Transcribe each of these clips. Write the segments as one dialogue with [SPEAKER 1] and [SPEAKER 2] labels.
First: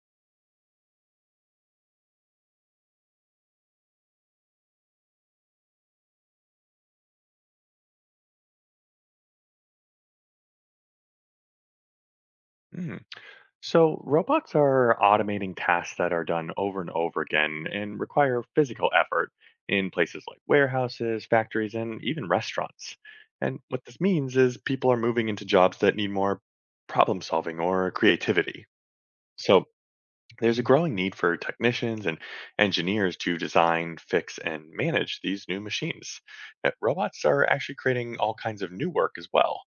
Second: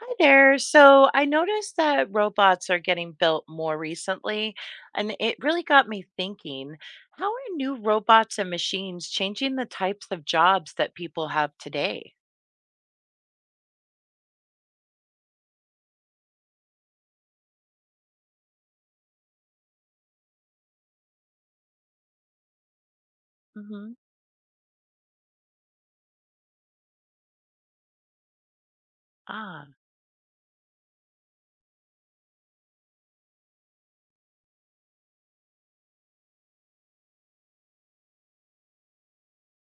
[SPEAKER 1] Hi there. So I noticed that robots are getting built more recently, and it really got me thinking, how are new robots and machines changing the types of jobs that people have today?
[SPEAKER 2] Mm. So, robots are automating tasks that are done over and over again and require physical effort in places like warehouses, factories, and even restaurants. And what
[SPEAKER 1] Hmm.
[SPEAKER 2] this means is people are moving into jobs that need more problem solving or creativity. So,
[SPEAKER 1] Ah,
[SPEAKER 2] there's a growing need for technicians and engineers to design, fix, and manage these new machines. Robots are actually creating all kinds of new work as well.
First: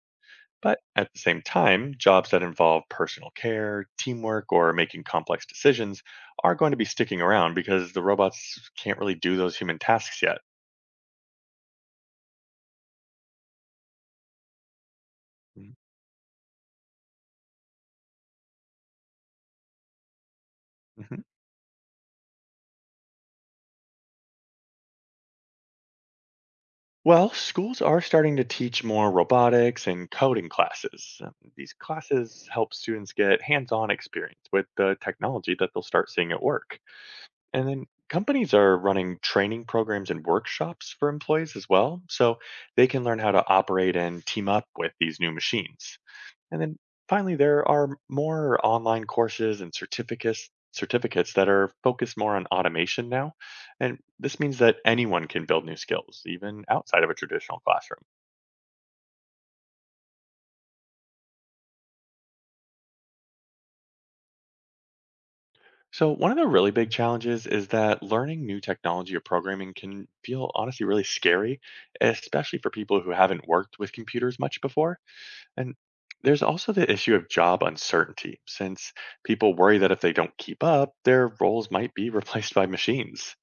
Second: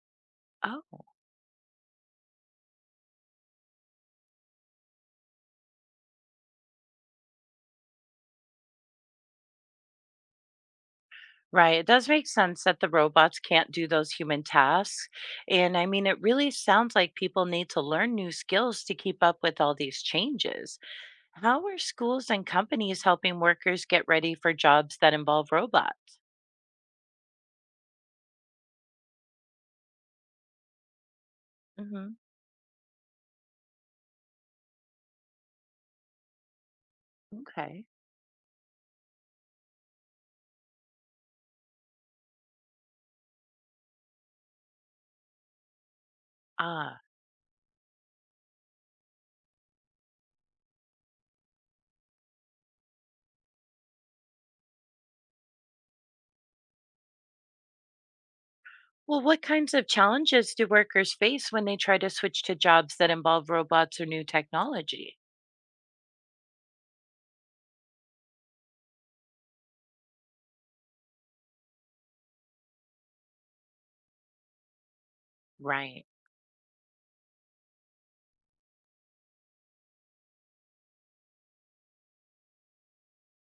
[SPEAKER 2] But
[SPEAKER 1] oh,
[SPEAKER 2] at the same time, jobs that involve personal care, teamwork, or making complex decisions are going to be sticking around because the robots can't really do those human tasks yet.
[SPEAKER 1] right. It does make sense that the robots can't do those human tasks.
[SPEAKER 2] Mhm.
[SPEAKER 1] And I mean, it really sounds like people need to learn new skills to keep up with all these changes.
[SPEAKER 2] Mhm.
[SPEAKER 1] How are schools and companies helping workers get ready for jobs that involve robots?
[SPEAKER 2] Well, schools are starting to teach more robotics and coding classes. These classes help students get hands on experience with the technology that they'll start seeing at work. And
[SPEAKER 1] Okay.
[SPEAKER 2] then companies are running training programs and workshops for employees as well, so they can learn how to operate and team up with these new machines. And then
[SPEAKER 1] Ah.
[SPEAKER 2] finally, there are more online courses and certificates that are focused more on automation now. And this means that anyone can build new skills, even outside of a traditional classroom.
[SPEAKER 1] Well, what kinds of challenges do workers face when they try to switch to jobs that involve robots or new technology?
[SPEAKER 2] So one of the really big challenges is that learning new technology or programming can feel honestly really scary, especially for people who haven't worked with computers much before. And
[SPEAKER 1] Right.
[SPEAKER 2] there's also the issue of job uncertainty, since people worry that if they don't keep up, their roles might be replaced by machines.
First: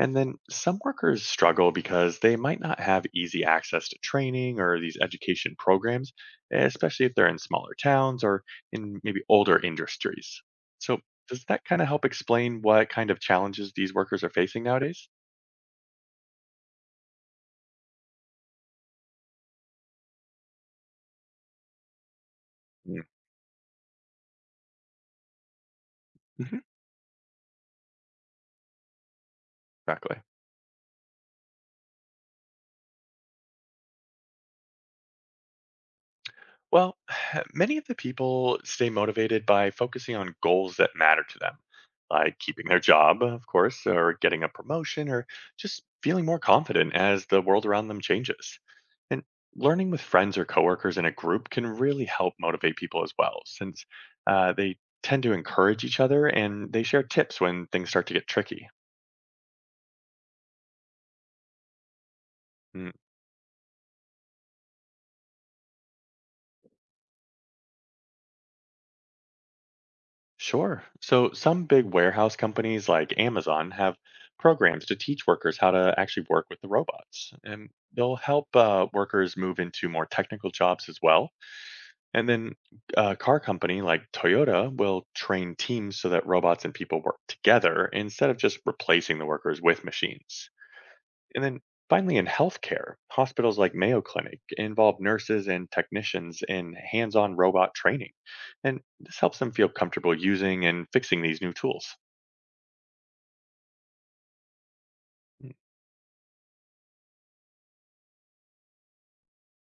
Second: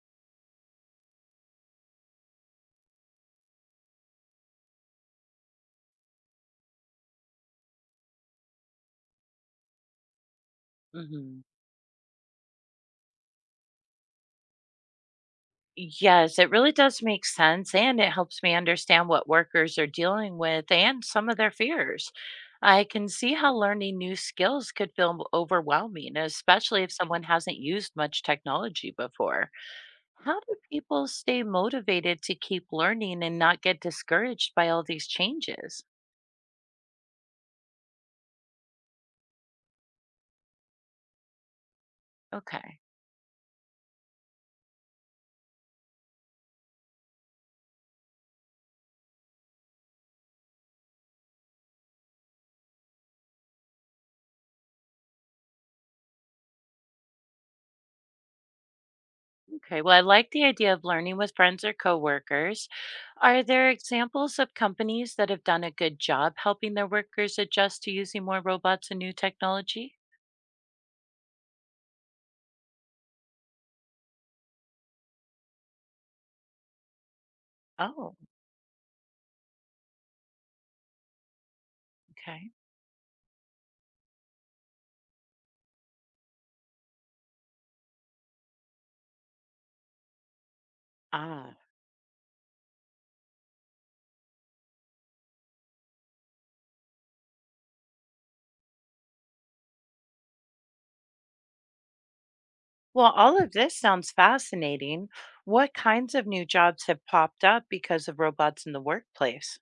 [SPEAKER 2] And then some workers struggle because they might not have easy access to training or these education programs, especially if they're in smaller towns or in maybe older industries. So,
[SPEAKER 1] Hmm.
[SPEAKER 2] does that kind of help explain what kind of challenges these workers are facing nowadays?
[SPEAKER 1] Yes, it really does make sense. And it helps me understand what workers are dealing with and some of their fears. I
[SPEAKER 2] Mm,
[SPEAKER 1] can see how learning new skills could feel overwhelming,
[SPEAKER 2] hmm.
[SPEAKER 1] especially if someone hasn't used much technology before.
[SPEAKER 2] Exactly.
[SPEAKER 1] How do people stay motivated to keep learning and not get discouraged by all these changes?
[SPEAKER 2] Well, many of the people stay motivated by focusing on goals that matter to them, like keeping
[SPEAKER 1] Okay.
[SPEAKER 2] their job, of course, or getting a promotion, or just feeling more confident as the world around them changes. And learning with friends or coworkers in a group can really help motivate people as well, since they tend to encourage each other and they share tips when things start to get tricky.
[SPEAKER 1] Okay, well, I like the idea of learning with friends or coworkers. Are there examples of companies that have done a good job helping their workers adjust to using more robots and new technology?
[SPEAKER 2] Sure. So some big warehouse companies like Amazon have programs to teach workers how to actually work with the robots. And
[SPEAKER 1] Oh,
[SPEAKER 2] they'll help workers move into more technical jobs as well. And
[SPEAKER 1] okay.
[SPEAKER 2] then a car company like Toyota will train teams so that robots and people work together instead of just replacing the workers with machines. And
[SPEAKER 1] Ah,
[SPEAKER 2] then finally, in healthcare, hospitals like Mayo Clinic involve nurses and technicians in hands on robot training. And this helps them feel comfortable using and fixing these new tools.
[SPEAKER 1] well, all of this sounds fascinating.
[SPEAKER 2] Mm.
[SPEAKER 1] What kinds of new jobs have popped up because of robots in the workplace?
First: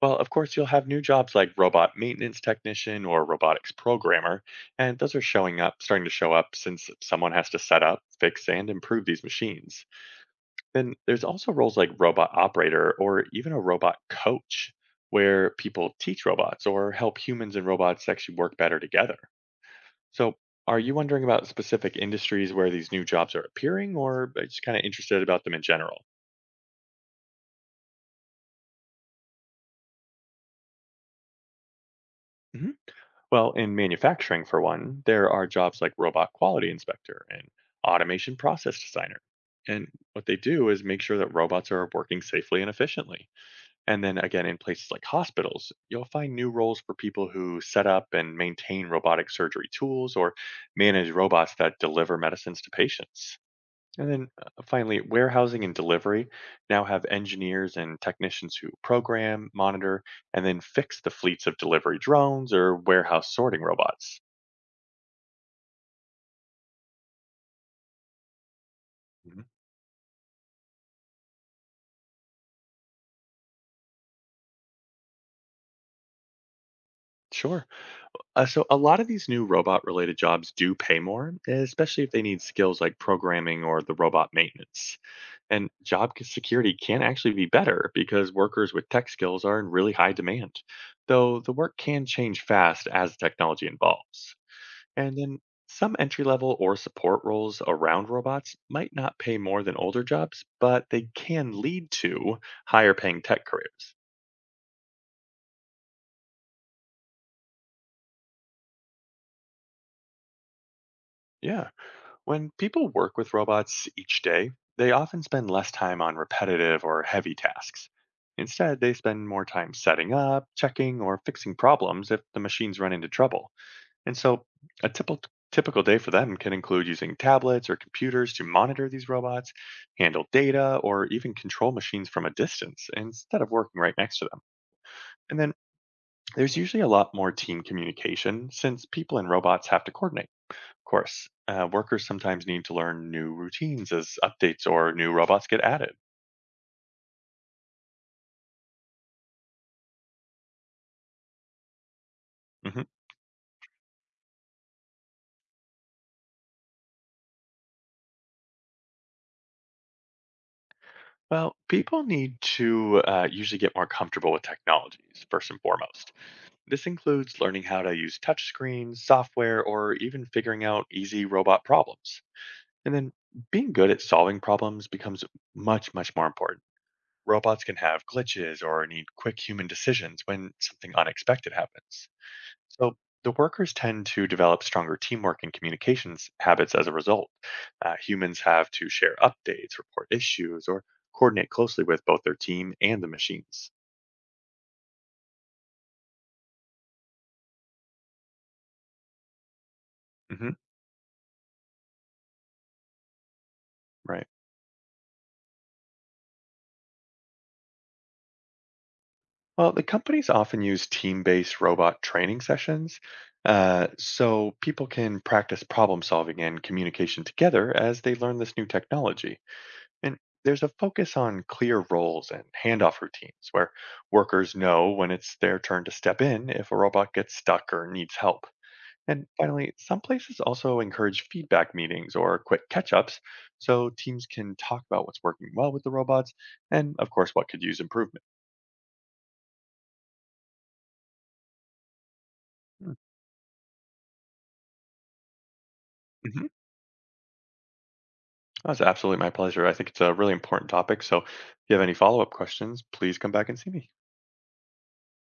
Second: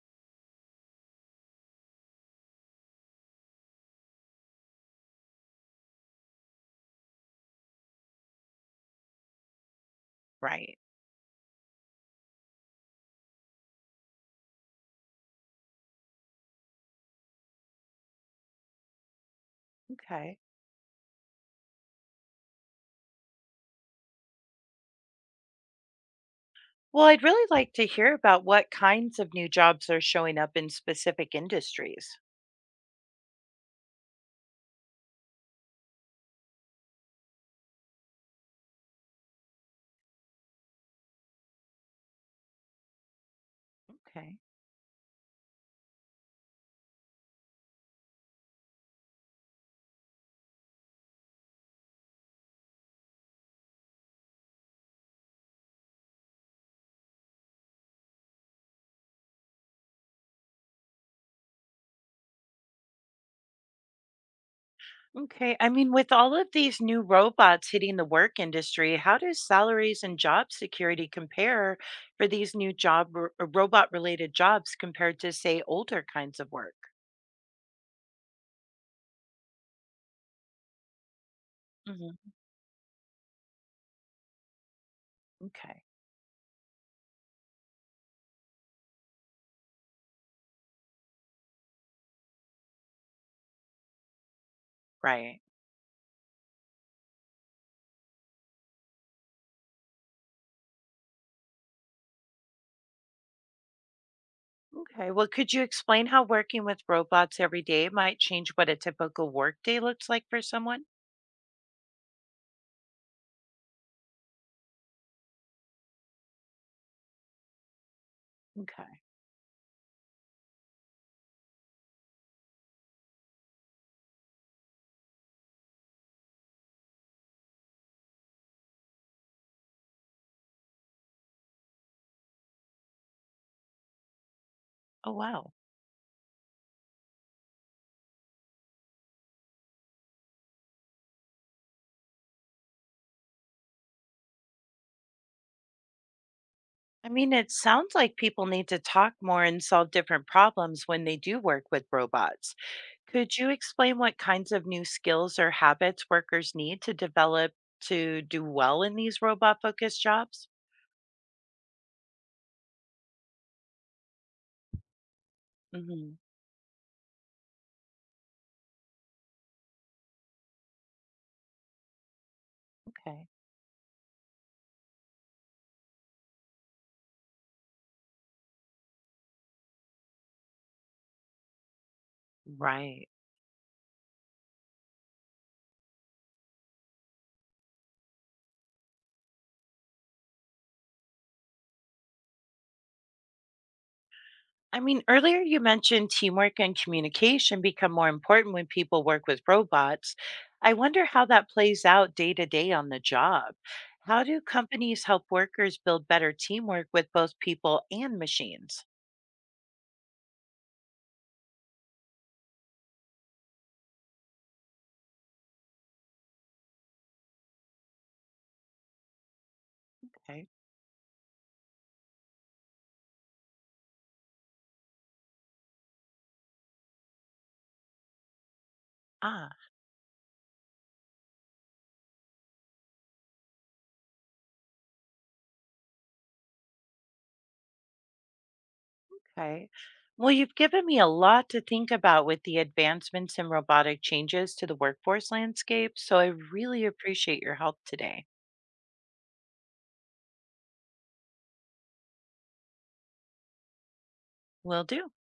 [SPEAKER 2] Well, of course, you'll have new jobs like robot maintenance technician or robotics programmer, and those are showing up, starting to show up since someone has to set up, fix, and improve these machines.
[SPEAKER 1] Right.
[SPEAKER 2] Then there's also roles like robot operator or even a robot coach, where people teach robots or help humans and robots actually work better together. So,
[SPEAKER 1] Okay.
[SPEAKER 2] are you wondering about specific industries where these new jobs are appearing, or are you just kind of interested about them in general?
[SPEAKER 1] Well, I'd really like to hear about what kinds of new jobs are showing up in specific industries.
[SPEAKER 2] Hmm. Well, in manufacturing, for one, there are jobs like robot quality inspector and automation process designer. And what they do is make sure that robots are working safely and efficiently. And then
[SPEAKER 1] Okay.
[SPEAKER 2] again, in places like hospitals, you'll find new roles for people who set up and maintain robotic surgery tools or manage robots that deliver medicines to patients. And then finally, warehousing and delivery now have engineers and technicians who program, monitor, and then fix the fleets of delivery drones or warehouse sorting robots.
[SPEAKER 1] Okay. I mean, with all of these new robots hitting the work industry, how do
[SPEAKER 2] Mhm.
[SPEAKER 1] salaries and job security compare for these new job robot related jobs compared to, say, older kinds of work?
[SPEAKER 2] Sure. So, a lot of these new robot related jobs do pay more, especially if they
[SPEAKER 1] Hmm.
[SPEAKER 2] need skills like programming or the robot maintenance. And
[SPEAKER 1] Okay.
[SPEAKER 2] job security can actually be better because workers with tech skills are in really high demand, though the work can change fast as technology evolves. And then
[SPEAKER 1] Right.
[SPEAKER 2] some entry level or support roles around robots might not pay more than older jobs, but they can lead to higher paying tech careers.
[SPEAKER 1] Okay. Well, could you explain how working with robots every day might change what a typical workday looks like for someone?
[SPEAKER 2] Yeah. When people work with robots each day, they often spend less time on repetitive or heavy tasks. Instead, they
[SPEAKER 1] Okay.
[SPEAKER 2] spend more time setting up, checking, or fixing problems if the machines run into trouble. And so a typical day for them can include using tablets or computers to monitor these robots, handle data, or even control machines from a distance instead of working right next to them.
[SPEAKER 1] Oh,
[SPEAKER 2] And
[SPEAKER 1] wow.
[SPEAKER 2] then there's usually a lot more team communication since people and robots have to coordinate. Of course, workers sometimes need to learn new routines as updates or new robots get added.
[SPEAKER 1] I mean, it sounds like people need to talk more and solve different problems when they do work with robots.
[SPEAKER 2] Hmm.
[SPEAKER 1] Could you explain what kinds of new skills or habits workers need to develop to do well in these robot focused jobs?
[SPEAKER 2] Well, people need to usually get more comfortable with technologies first and foremost.
[SPEAKER 1] Hmm.
[SPEAKER 2] This includes learning how to use touchscreens, software, or even figuring out easy robot problems. And then
[SPEAKER 1] Okay.
[SPEAKER 2] being good at solving problems becomes much more important. Robots can have glitches or need quick human decisions when something unexpected happens. So
[SPEAKER 1] Right.
[SPEAKER 2] the workers tend to develop stronger teamwork and communications habits as a result. Humans have to share updates, report issues, or coordinate closely with both their team and the machines.
[SPEAKER 1] I mean, earlier you mentioned teamwork and communication become more important when people work with robots.
[SPEAKER 2] Hmm.
[SPEAKER 1] I wonder how that plays out day to day on the job. How
[SPEAKER 2] Right.
[SPEAKER 1] do companies help workers build better teamwork with both people and machines?
[SPEAKER 2] Well, the companies often use team based robot training sessions so people can practice problem solving and communication together as they learn this new technology. And
[SPEAKER 1] Okay.
[SPEAKER 2] there's a focus on clear roles and handoff routines where workers know when it's their turn to step in if a robot gets stuck or needs help. And
[SPEAKER 1] Ah.
[SPEAKER 2] finally, some places also encourage feedback meetings or quick catch ups so teams can talk about what's working well with the robots and, of course, what could use improvement.
[SPEAKER 1] Okay. Well, you've given me a lot to think about with the advancements and robotic changes to the workforce landscape, so I
[SPEAKER 2] Mm.
[SPEAKER 1] really appreciate your help today.
[SPEAKER 2] That's absolutely my pleasure. I think it's a really important topic. So if you have any follow up questions, please come back and see me.
[SPEAKER 1] Will do.